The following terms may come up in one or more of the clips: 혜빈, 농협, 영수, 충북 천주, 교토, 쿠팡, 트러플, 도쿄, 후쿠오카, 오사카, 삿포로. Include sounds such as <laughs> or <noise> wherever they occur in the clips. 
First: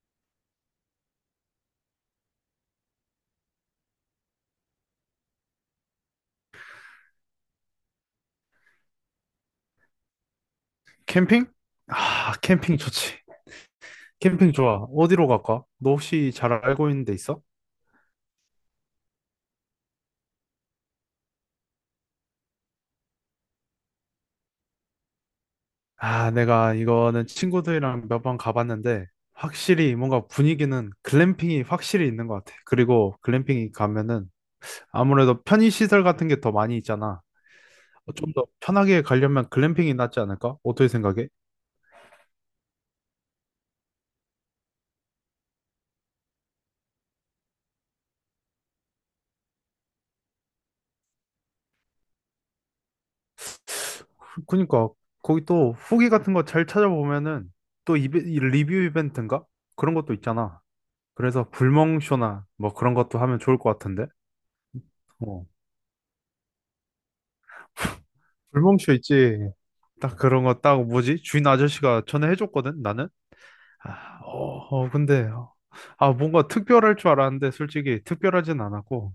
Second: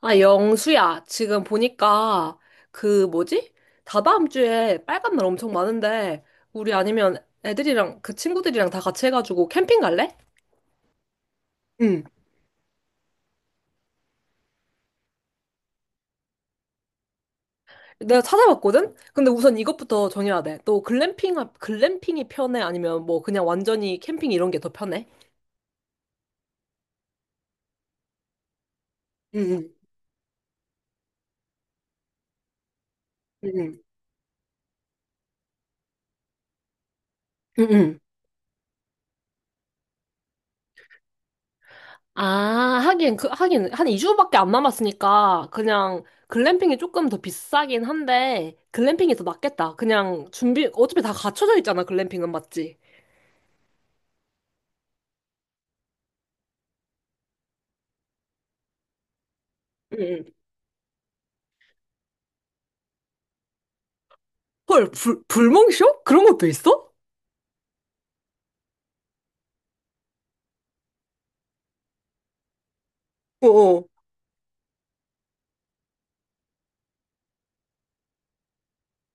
아, 영수야, 지금 보니까 그 뭐지? 다다음 주에 빨간 날 엄청 많은데 우리 아니면 애들이랑 그 친구들이랑 다 같이 해가지고 캠핑 갈래? 캠핑? 응. 아, 캠핑 좋지. 캠핑 좋아. 어디로 갈까? 너 혹시 잘 알고 있는 데 있어? 내가 찾아봤거든? 근데 우선 이것부터 정해야 돼. 너 글램핑, 글램핑이 편해? 아니면 뭐 그냥 완전히 캠핑 이런 게 더 편해? 아, 내가 이거는 친구들이랑 몇 번 가봤는데, 응, 확실히 뭔가 분위기는 글램핑이 확실히 있는 것 같아. 그리고 글램핑이 응, 가면은 아무래도 편의시설 같은 게 더 많이 있잖아. 응. 응. 좀 더 편하게 가려면 글램핑이 낫지 않을까? 어떻게 생각해? 아, 하긴, 한 2주밖에 안 남았으니까, 그냥, 글램핑이 조금 더 비싸긴 한데, 글램핑이 더 낫겠다. 그냥, 준비, 어차피 다 갖춰져 있잖아, 글램핑은, 맞지? 그니까, 거기 또 후기 같은 거 잘 찾아보면은 또 이 리뷰 이벤트인가? 그런 응, 것도 응. 있잖아. 그래서 불멍쇼나 뭐 그런 것도 하면 좋을 것 같은데. 헐, 불, 어. 불멍쇼? 그런 것도 있어? 불멍쇼 있지. 딱 그런 거 딱 뭐지? 주인 아저씨가 전에 해줬거든, 나는. 어어, 아, 근데, 아, 뭔가 특별할 줄 알았는데, 솔직히 특별하진 않았고,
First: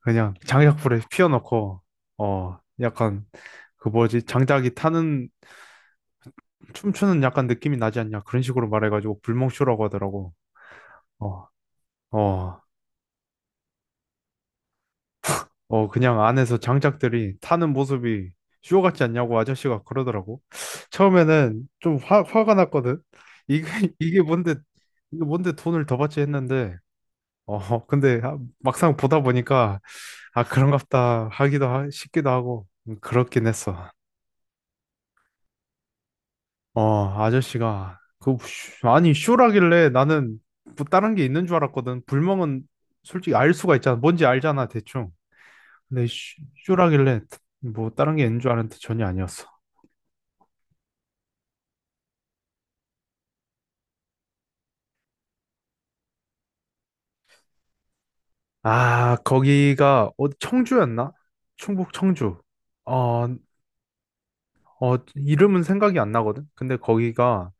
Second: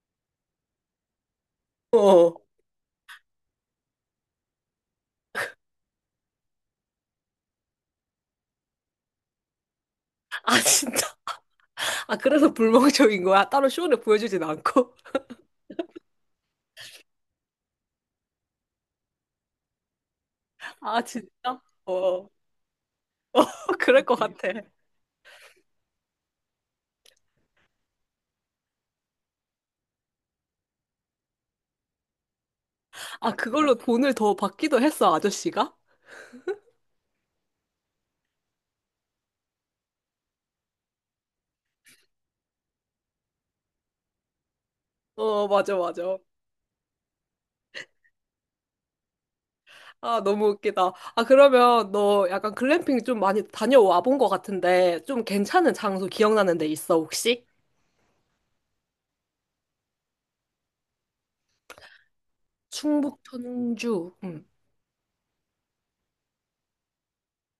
그냥 장작불에 피워놓고, 어어. 약간, 그 뭐지? 장작이 타는, 춤추는 약간 느낌이 나지 않냐? 그런 식으로 말해가지고, 불멍쇼라고 하더라고. 아, <laughs> 진짜? 어, 아, 그래서 어, 불멍쇼인 거야? 따로 쇼를 보여주진 않고? 그냥 안에서 장작들이 타는 모습이 쇼 같지 않냐고 아저씨가 그러더라고. 아, 진짜? 처음에는 좀 어어. 화가 났거든. 어, 이게, <laughs> <laughs> 그럴 것 이게 같아. 뭔데, 이게 뭔데 돈을 더 받지 했는데, 근데 아, 막상 보다 보니까, 아, 그런갑다 하기도 싶기도 하고, 아, 그렇긴 그걸로 했어. 돈을 더 받기도 했어, 아저씨가? 아저씨가, 그, 쇼- 아니, 쇼라길래 나는 뭐 다른 게 있는 줄 알았거든. 불멍은 솔직히 알 수가 있잖아. 뭔지 알잖아, 대충. 어, 맞아, 근데 맞아. 쇼라길래 뭐 다른 게 있는 줄 알았는데 전혀 아니었어. 아, 너무 웃기다. 아, 그러면 너 약간 글램핑 좀 많이 다녀와 본 것 같은데, 좀 괜찮은 장소 기억나는 데 있어, 혹시? 아, 거기가 청주였나? 충북 청주. 충북 어, 천주. 응, 이름은 생각이 안 나거든. 근데 거기가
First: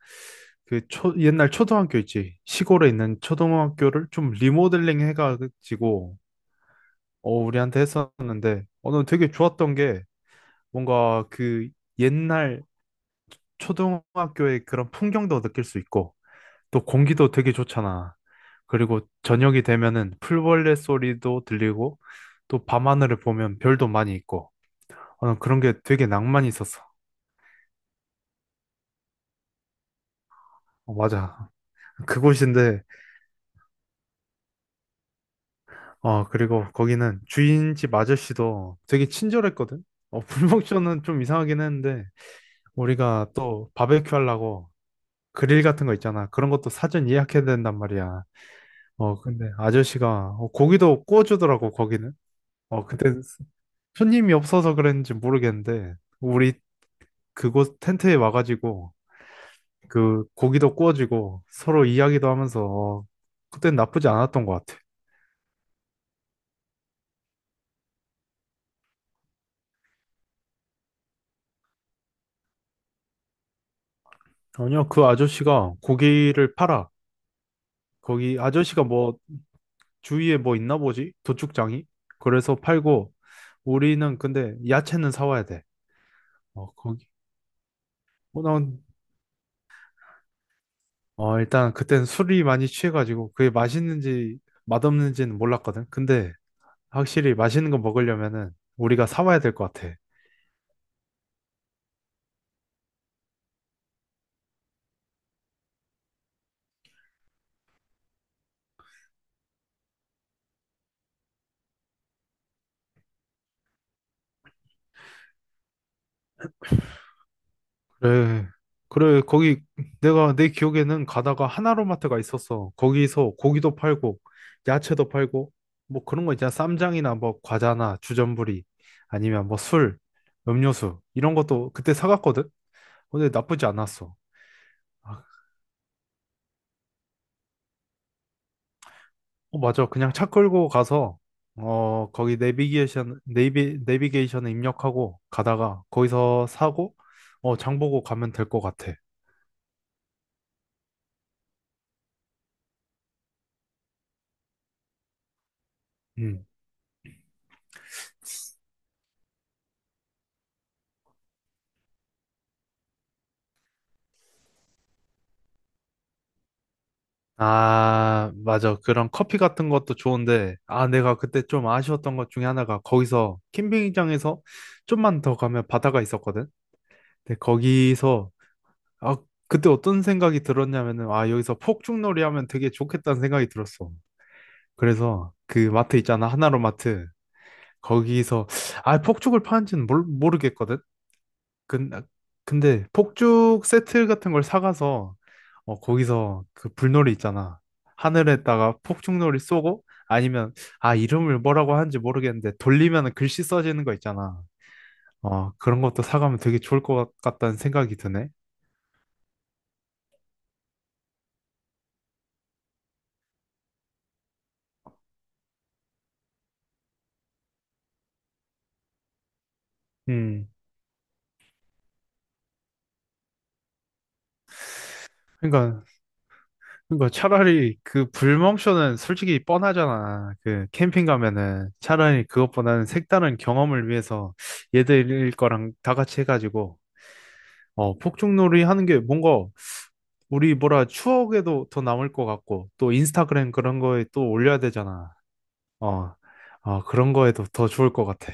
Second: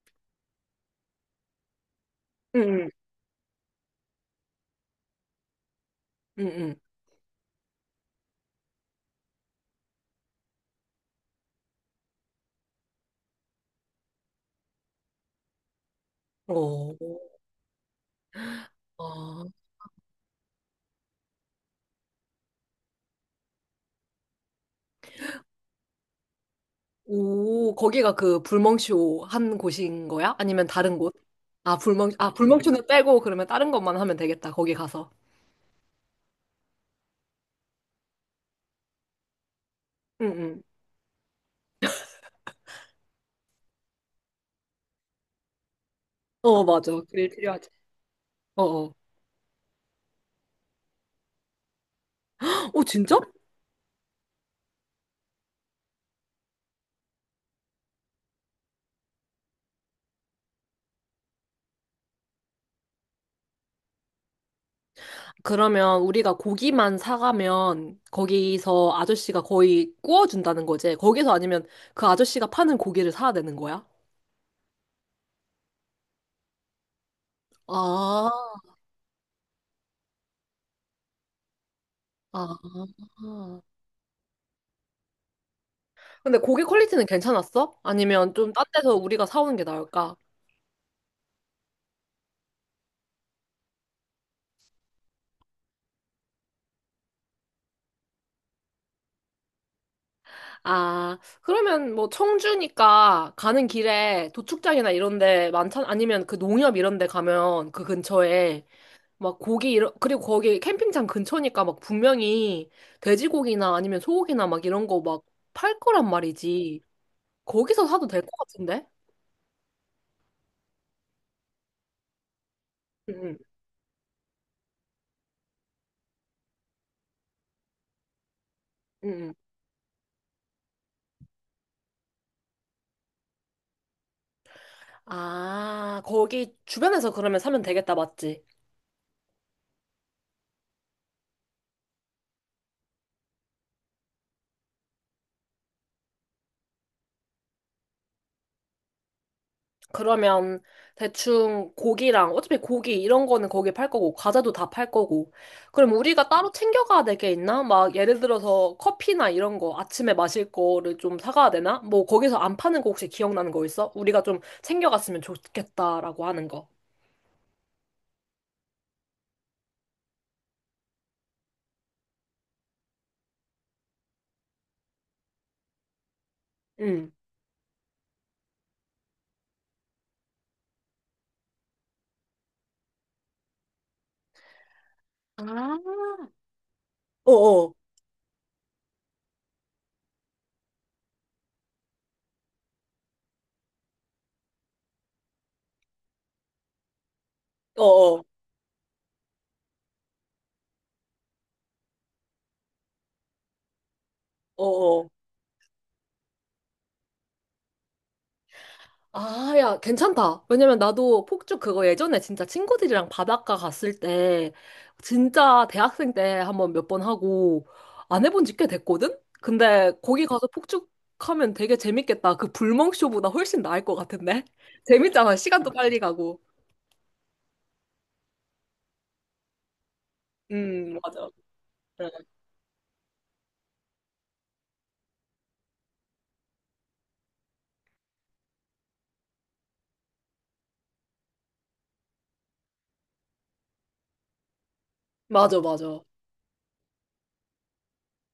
그 옛날 초등학교 있지. 응, 시골에 있는 초등학교를 좀 리모델링 해가지고 응, 응. 우리한테 했었는데 난 되게 좋았던 게 뭔가 그 옛날 초등학교의 그런 풍경도 느낄 수 있고 응. 또 어, 공기도 되게 좋잖아. 그리고 아, 저녁이 되면은 풀벌레 소리도 들리고 또 밤하늘을 보면 별도 많이 있고 난 그런 게 되게 낭만이 있었어. 오, 거기가 그 불멍쇼 한 곳인 거야? 아니면 어, 다른 곳? 맞아. 아, 불멍, 아, 그곳인데 불멍쇼는 빼고 그러면 다른 것만 하면 되겠다, 거기 가서. 그리고 거기는 주인집 아저씨도 되게 친절했거든. 응, 응. <laughs> 불멍쇼는 좀 이상하긴 했는데 우리가 또 바베큐 하려고 그릴 같은 거 있잖아. 그런 어, 것도 맞아. 사전 그게 예약해야 필요하지. 된단 말이야. 어, 어. 근데 아저씨가 고기도 구워주더라고 거기는. 어, 그때 진짜? 손님이 없어서 그랬는지 모르겠는데 우리 그곳 텐트에 와가지고 그 고기도 구워지고 서로 이야기도 하면서 그땐 나쁘지 않았던 것 같아. 그러면 우리가 고기만 사가면 거기서 아저씨가 거의 구워준다는 거지. 거기서 아니면 그 아저씨가 파는 고기를 사야 되는 거야? 아니요, 그 아저씨가 고기를 팔아. 아, 거기 아저씨가 뭐 주위에 뭐 있나 보지? 도축장이? 그래서 아. 팔고 우리는 근데 야채는 사와야 돼. 근데 고기 어, 퀄리티는 거기. 괜찮았어? 아니면 어, 좀 딴 난, 데서 우리가 사오는 게 나을까? 일단 그땐 술이 많이 취해가지고 그게 맛있는지 맛없는지는 몰랐거든. 근데 확실히 맛있는 거 먹으려면은 우리가 사와야 될 것 같아. 아, 그러면 뭐 청주니까 가는 길에 도축장이나 이런 데 많잖아. 아니면 그 농협 이런 데 가면 그 근처에 막 고기 이런 그리고 거기 캠핑장 근처니까 막 분명히 돼지고기나 아니면 소고기나 막 이런 거 막 팔 거란 말이지. 거기서 사도 될 것 그래, 같은데? 그래, 거기 내가 내 기억에는 가다가 하나로마트가 있었어. 응, 거기서 응, 고기도 팔고, 야채도 팔고, 뭐 그런 거 있잖아. 쌈장이나 뭐 과자나 주전부리, 응. 응. 아니면 뭐 술, 음료수, 이런 것도 그때 사갔거든? 근데 나쁘지 않았어. 아, 아, 거기 주변에서 그러면 사면 되겠다, 맞지? 어, 맞아. 그냥 차 끌고 가서, 거기 내비게이션에 입력하고, 가다가 거기서 사고, 장 보고 가면 될 것 같아. 그러면 대충 고기랑 어차피 고기 이런 거는 거기 팔 거고 과자도 다 팔 거고 그럼 우리가 음. 따로 챙겨가야 될 게 있나? 막 예를 들어서 커피나 이런 거 아침에 마실 거를 좀 사가야 되나? 뭐 거기서 안 파는 거 혹시 기억나는 거 있어? 우리가 좀 챙겨갔으면 좋겠다라고 하는 거. 아, 맞아. 그런 커피 같은 것도 좋은데, 아, 내가 그때 좀 아쉬웠던 것 중에 하나가 거기서 캠핑장에서 좀만 더 가면 바다가 있었거든. 응. 근데 거기서 아, 그때 어떤 생각이 들었냐면은 아, 여기서 폭죽놀이 하면 되게 좋겠다는 생각이 들었어. 그래서 그 마트 아, 있잖아. 하나로 마트. 어어, 거기서 아, 폭죽을 파는지는 모르겠거든. 아, 근데 폭죽 세트 같은 걸 사가서 거기서 그 불놀이 있잖아. 어어, 하늘에다가 폭죽놀이 쏘고 아니면 아 이름을 뭐라고 하는지 모르겠는데 돌리면 글씨 써지는 거 있잖아. 어어. 그런 것도 사가면 되게 좋을 것 같다는 생각이 드네. 아, 야, 괜찮다. 왜냐면 나도 폭죽 그거 예전에 진짜 친구들이랑 바닷가 갔을 때, 진짜 대학생 때 한번 몇 번 하고, 안 해본 지 꽤 됐거든? 근데 거기 가서 음. 폭죽 하면 되게 재밌겠다. 그 불멍쇼보다 훨씬 나을 것 같은데? <laughs> 재밌잖아. 시간도 그러니까 빨리 가고. 그러니까 차라리 그 불멍쇼는 솔직히 뻔하잖아. 그 캠핑 맞아. 가면은 응. 차라리 그것보다는 색다른 경험을 위해서 얘들 거랑 다 같이 해가지고 폭죽놀이 하는 게 뭔가 우리 뭐라 추억에도 더 남을 것 같고, 또 인스타그램 그런 거에 또 올려야 되잖아. 맞아, 맞아. 어, 그런 거에도 더 좋을 것 같아.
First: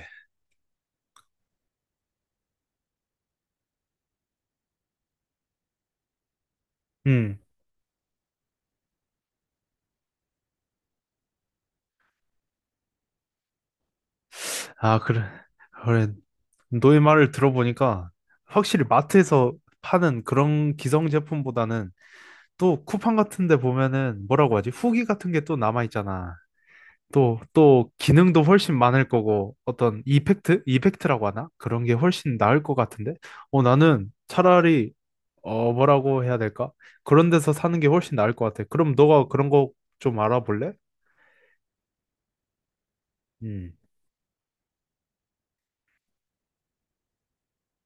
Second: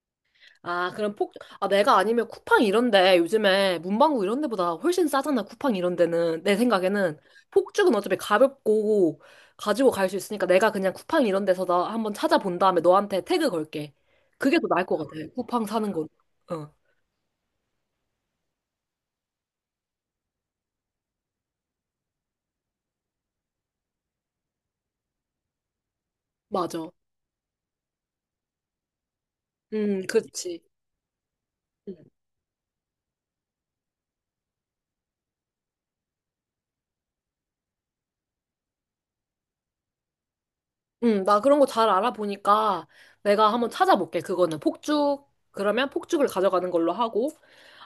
아, 그럼 폭, 아, 내가 아니면 쿠팡 이런데 요즘에 문방구 이런 데보다 훨씬 싸잖아, 쿠팡 이런 데는. 내 생각에는. 음, 폭죽은 어차피 가볍고 가지고 갈 수 있으니까 내가 그냥 쿠팡 이런 데서 나 한번 찾아본 다음에 너한테 태그 걸게. 그게 더 나을 것 아, 같아, 그래. 쿠팡 사는 건. 그래. 어, 너의 말을 들어보니까 확실히 마트에서 파는 그런 기성 제품보다는 또 쿠팡 같은 데 보면은 뭐라고 하지? 후기 같은 게 또 남아 있잖아. 맞아. 또, 기능도 훨씬 많을 거고, 어떤 그렇지. 이펙트? 이펙트라고 하나? 그런 게 음. 훨씬 나을 것 같은데? 나는 차라리, 뭐라고 해야 될까? 그런 데서 사는 게 훨씬 나을 것 같아. 그럼 너가 그런 거 좀 알아볼래? 응, 나 그런 거 잘 알아보니까 내가 한번 음, 찾아볼게. 그거는 폭죽, 그러면 폭죽을 가져가는 걸로 하고.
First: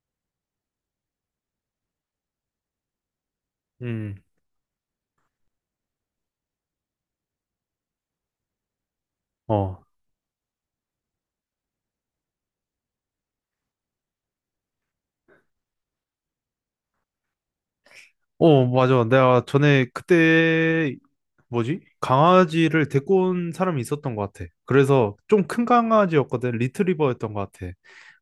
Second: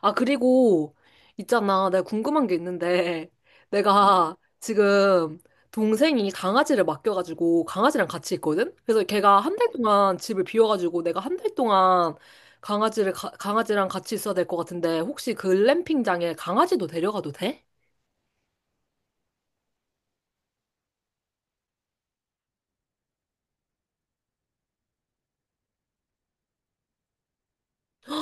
아, 그리고 있잖아. 내가 궁금한 게 있는데 <laughs> 음, 내가 지금 동생이 강아지를 맡겨가지고 강아지랑 같이 있거든? 그래서 걔가 한 달 어. 동안 집을 비워가지고 내가 한 달 동안 강아지를, 강아지랑 같이 있어야 될 것 같은데 혹시 글램핑장에 강아지도 데려가도 돼? 어, 맞아. 내가 전에 그때 뭐지? 강아지를 데리고 온 사람이 있었던 것 같아. 그래서 좀 큰 강아지였거든. 리트리버였던 것 같아.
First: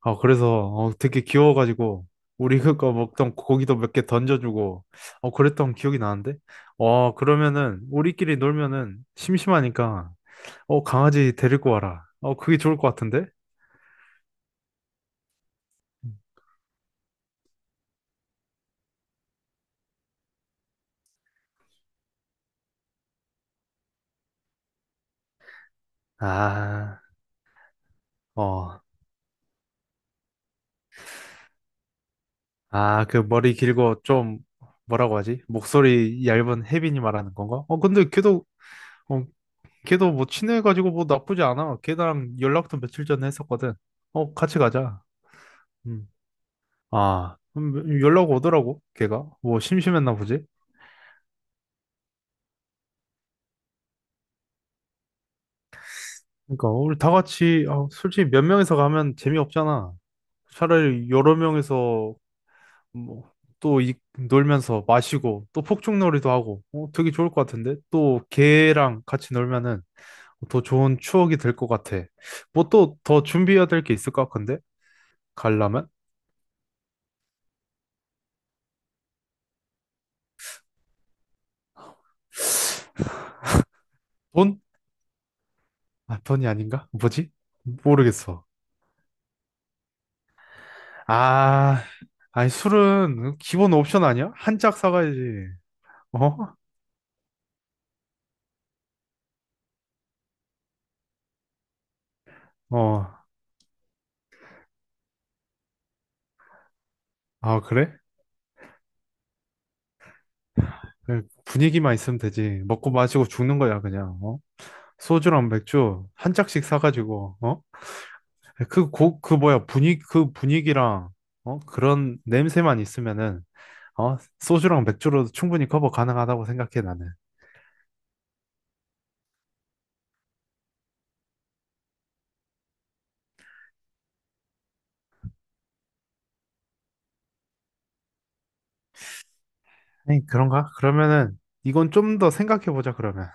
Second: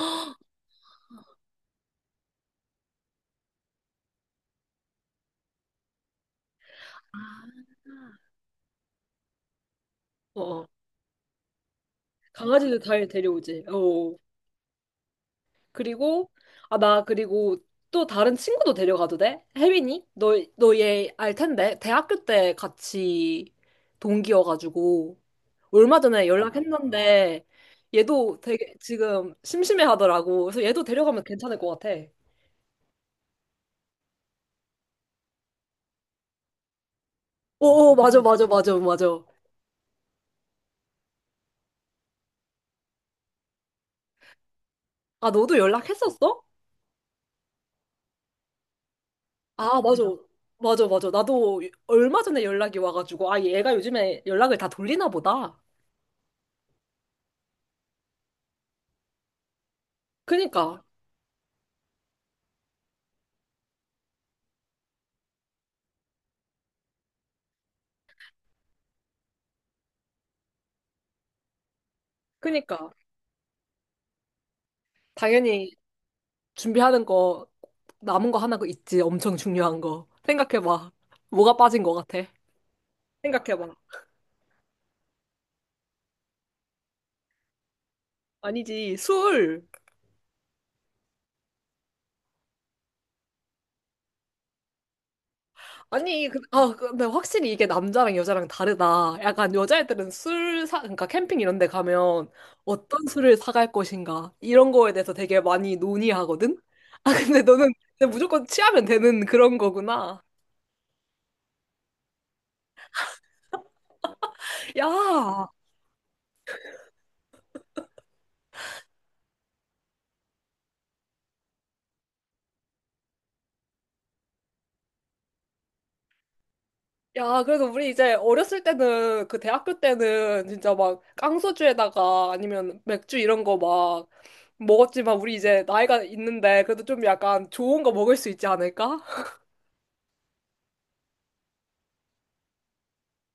그래서 되게 귀여워가지고 우리 그거 먹던 고기도 몇 개 던져주고 그랬던 기억이 나는데. 와, 아. 그러면은 우리끼리 놀면은 심심하니까 어, 어. 강아지 데리고 와라. 그게 좋을 강아지도 것 잘 같은데? 데려오지. 어. 어. 그리고, 아, 나 그리고 또 다른 친구도 데려가도 돼? 혜빈이? 너 얘 알 텐데. 대학교 때 같이 동기여가지고. 얼마 전에 아, 아, 연락했는데, 얘도 되게 어, 지금 심심해 하더라고. 그래서 얘도 데려가면 괜찮을 것 같아. 아, 그 머리 길고 좀 뭐라고 하지? 목소리 얇은 혜빈이 말하는 건가? 오, 근데 맞아, 맞아, 맞아, 맞아. 어, 걔도 뭐 친해가지고 뭐 나쁘지 않아. 걔랑 연락도 며칠 전에 했었거든. 같이 가자. 아, 너도 음. 연락했었어? 아, 연락 오더라고, 걔가. 뭐 아, 맞아. 심심했나 보지? 맞아, 맞아. 나도 얼마 전에 연락이 와가지고, 아, 얘가 요즘에 연락을 다 돌리나 보다. 그러니까 우리 다 같이 아, 솔직히 몇 명이서 가면 재미없잖아. 그니까, 차라리 여러 명이서 뭐 또 놀면서 마시고 또 폭죽놀이도 하고 되게 좋을 것 같은데 또 걔랑 같이 놀면은 더 좋은 추억이 될 것 같아. 뭐 그니까. 또 더 준비해야 될 게 있을까? 근데 당연히 갈라면? 준비하는 거 남은 거 하나 그 있지. 엄청 중요한 거. 생각해봐. 뭐가 빠진 거 같아? 생각해봐. 돈? 아, 버니 아닌가? 뭐지? 모르겠어. 아니지, 술. 아, 아니, 술은 기본 옵션 아니야? 한 짝 사가야지. 아니, 어? 근데 확실히 이게 남자랑 여자랑 다르다. 약간 여자애들은 술 사, 그러니까 캠핑 이런 데 가면 어떤 어. 술을 사갈 것인가. 이런 거에 대해서 되게 많이 논의하거든? 아, 근데 아, 너는 그래? 그냥 무조건 취하면 되는 그런 거구나. 그래, 분위기만 있으면 되지. 먹고 마시고 죽는 거야, 그냥. 어? 야, 소주랑 맥주 한 짝씩 사가지고, 어? 그 그 뭐야, 분위기, 그 분위기랑, 어? 그런 냄새만 있으면은, 어? 소주랑 맥주로도 충분히 커버 가능하다고 생각해, 나는. 야, 그래서 우리 이제 어렸을 때는, 그 대학교 때는 진짜 막 깡소주에다가 아니면 맥주 이런 거 막 먹었지만 우리 이제 나이가 있는데 그래도 좀 약간 좋은 거 먹을 수 있지 않을까? 아니, 그런가? 그러면은, 이건 좀 더 생각해보자, 그러면.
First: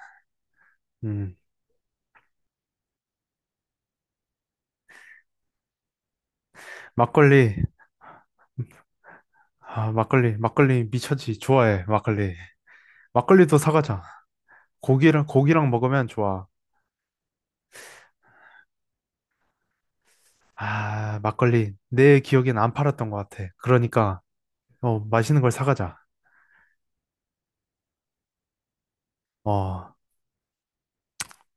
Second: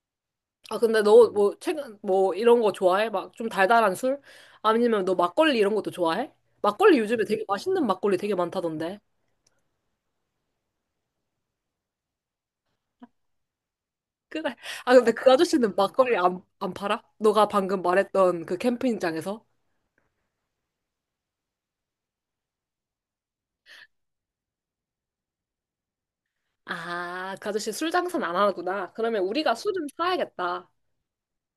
아, 근데 너 음, 뭐 최근 뭐 이런 거 좋아해? 막 좀 달달한 술? 아니면 너 막걸리 이런 것도 좋아해? 막걸리 요즘에 막걸리. 되게 맛있는 막걸리 되게 많다던데. 아, 막걸리, 막걸리 미쳤지. 좋아해, 막걸리. 막걸리도 사가자. 그래. 아, 근데 고기랑, 그 고기랑 아저씨는 먹으면 막걸리 안, 좋아. 안 팔아? 너가 방금 말했던 그 캠핑장에서? 아, 막걸리. 내 기억엔 안 팔았던 것 같아. 그러니까, 맛있는 걸 사가자. 아, 그 아저씨 술 장사는 안 하구나. 그러면 우리가 술 좀 어, 사야겠다.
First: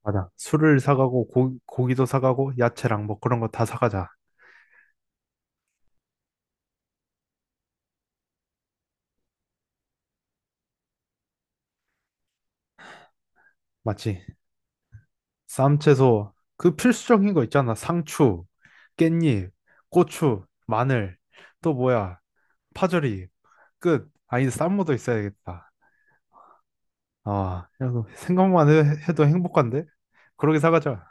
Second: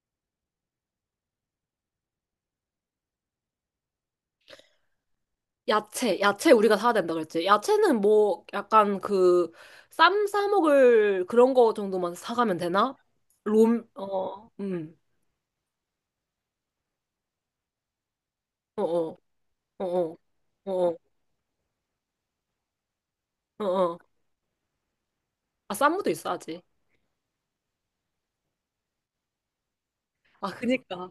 맞아. 술을 사가고, 고기도 사가고, 야채랑 뭐 그런 거 다 사가자. 야채, 야채 우리가 사야 된다 그랬지. 야채는 뭐 약간 그 쌈 싸먹을 그런 거 정도만 사가면 되나? 롬, 맞지? 어, 쌈채소, 그 필수적인 거 있잖아. 상추, 어, 어, 깻잎, 어, 고추, 어, 어, 마늘, 또 뭐야, 파절이. 어, 어. 어. 끝. 아니, 쌈무도 있어야겠다. 아, 쌈무도 있어야지. 아, 야, 그 생각만 도 행복한데? 아, 그러게 사가자. 그니까.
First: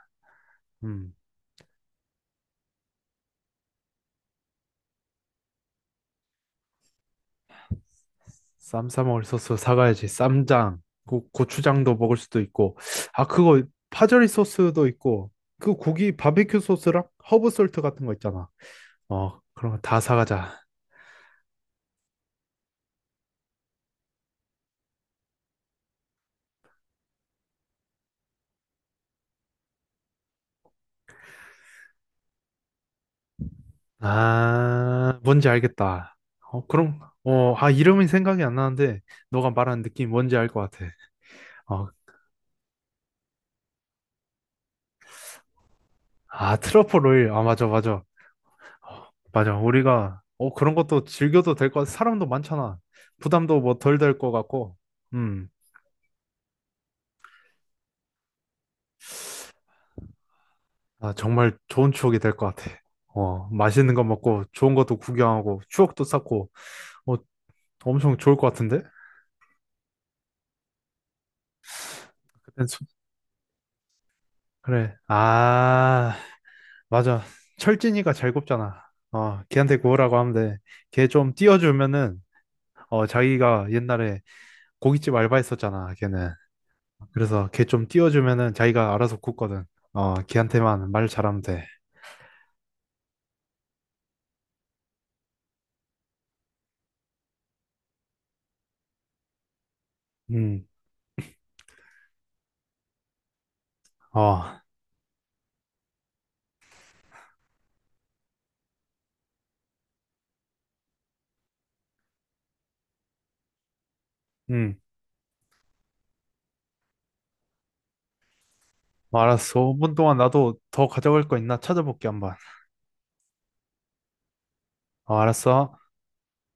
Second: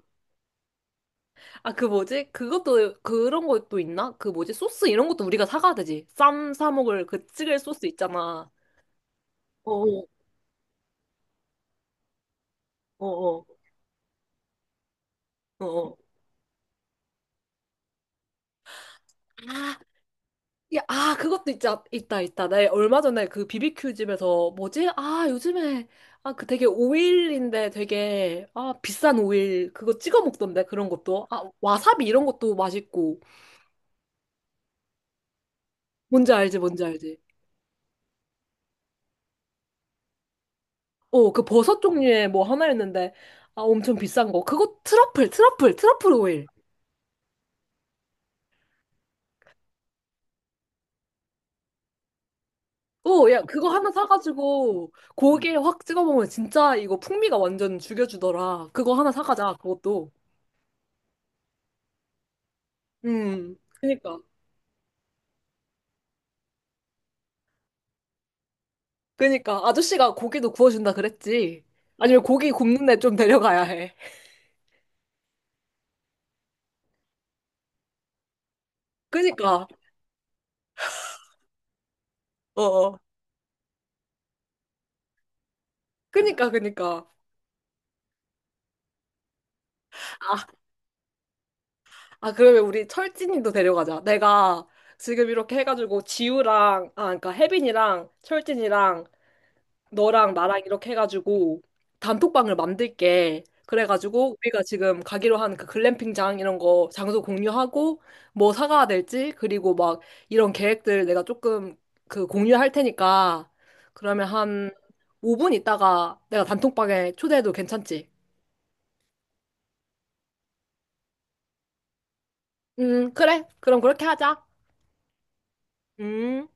음, 아, 그 뭐지? 그것도, 그런 것도 있나? 그 뭐지? 소스 이런 것도 우리가 사가야 되지. 쌈 싸먹을 그 찌개 소스 있잖아. 쌈 싸 먹을 소스 어, 어, 사가야지. 쌈장, 고추장도 먹을 수도 있고. 아, 어, 그거 파절이 소스도 있고. 어, 그 어. 고기 바베큐 소스랑 허브 솔트 같은 거 있잖아. 그런 어. 거 다 사가자. 야, 아, 그것도 있다. 나 얼마 전에 그 비비큐 집에서, 뭐지? 아, 요즘에, 아, 그 되게 오일인데 되게, 아, 비싼 오일, 그거 찍어 먹던데, 그런 것도. 아, 와사비 이런 것도 맛있고. 아, 뭔지 알겠다. 뭔지 알지, 뭔지 그럼, 알지. 아, 이름이 생각이 안 나는데, 너가 말하는 느낌이 뭔지 알 것 같아. 어, 그 버섯 어, 종류의 뭐 하나였는데, 아, 엄청 비싼 거. 그거 트러플 오일. 아, 트러플 오일. 아, 맞아, 맞아. 맞아. 우리가 그런 것도 즐겨도 될 것 같아. 사람도 많잖아. 어, 야, 부담도 그거 뭐 하나 덜 될 것 같고. 사가지고, 음. 고기에 확 찍어 먹으면 진짜 이거 풍미가 완전 죽여주더라. 그거 하나 사가자, 그것도. 아, 정말 좋은 추억이 될 것 같아. 음, 맛있는 거 그니까. 먹고 좋은 것도 구경하고 추억도 쌓고 어 엄청 좋을 것 같은데? 그니까 아저씨가 고기도 구워준다 그랬지. 아니면 고기 그땐 굽는 데 좀 데려가야 해. 그래. 아, 맞아. 철진이가 잘 굽잖아. 그니까 걔한테 구우라고 하면 돼. 걔 좀 띄워주면은 어어. 자기가 옛날에 고깃집 알바했었잖아. 걔는. 그니까. 그래서 걔 좀 띄워주면은 자기가 알아서 굽거든. 아, 걔한테만 말 잘하면 돼. 아 그러면 우리 철진이도 데려가자. 내가 지금 이렇게 해가지고 지우랑 아 그러니까 혜빈이랑 철진이랑 너랑 나랑 음, 이렇게 해가지고 단톡방을 만들게. 그래가지고 어, 우리가 지금 가기로 한 그 글램핑장 이런 거 장소 공유하고 뭐 사가야 될지 그리고 막 이런 계획들 내가 조금 그 공유할 테니까 그러면 한 음, 5분 있다가 내가 단톡방에 초대해도 괜찮지? 어, 알았어. 5분 동안 나도 더 가져갈 거 있나 찾아볼게 한번. 그래. 그럼 그렇게 하자. 어, 알았어. 음.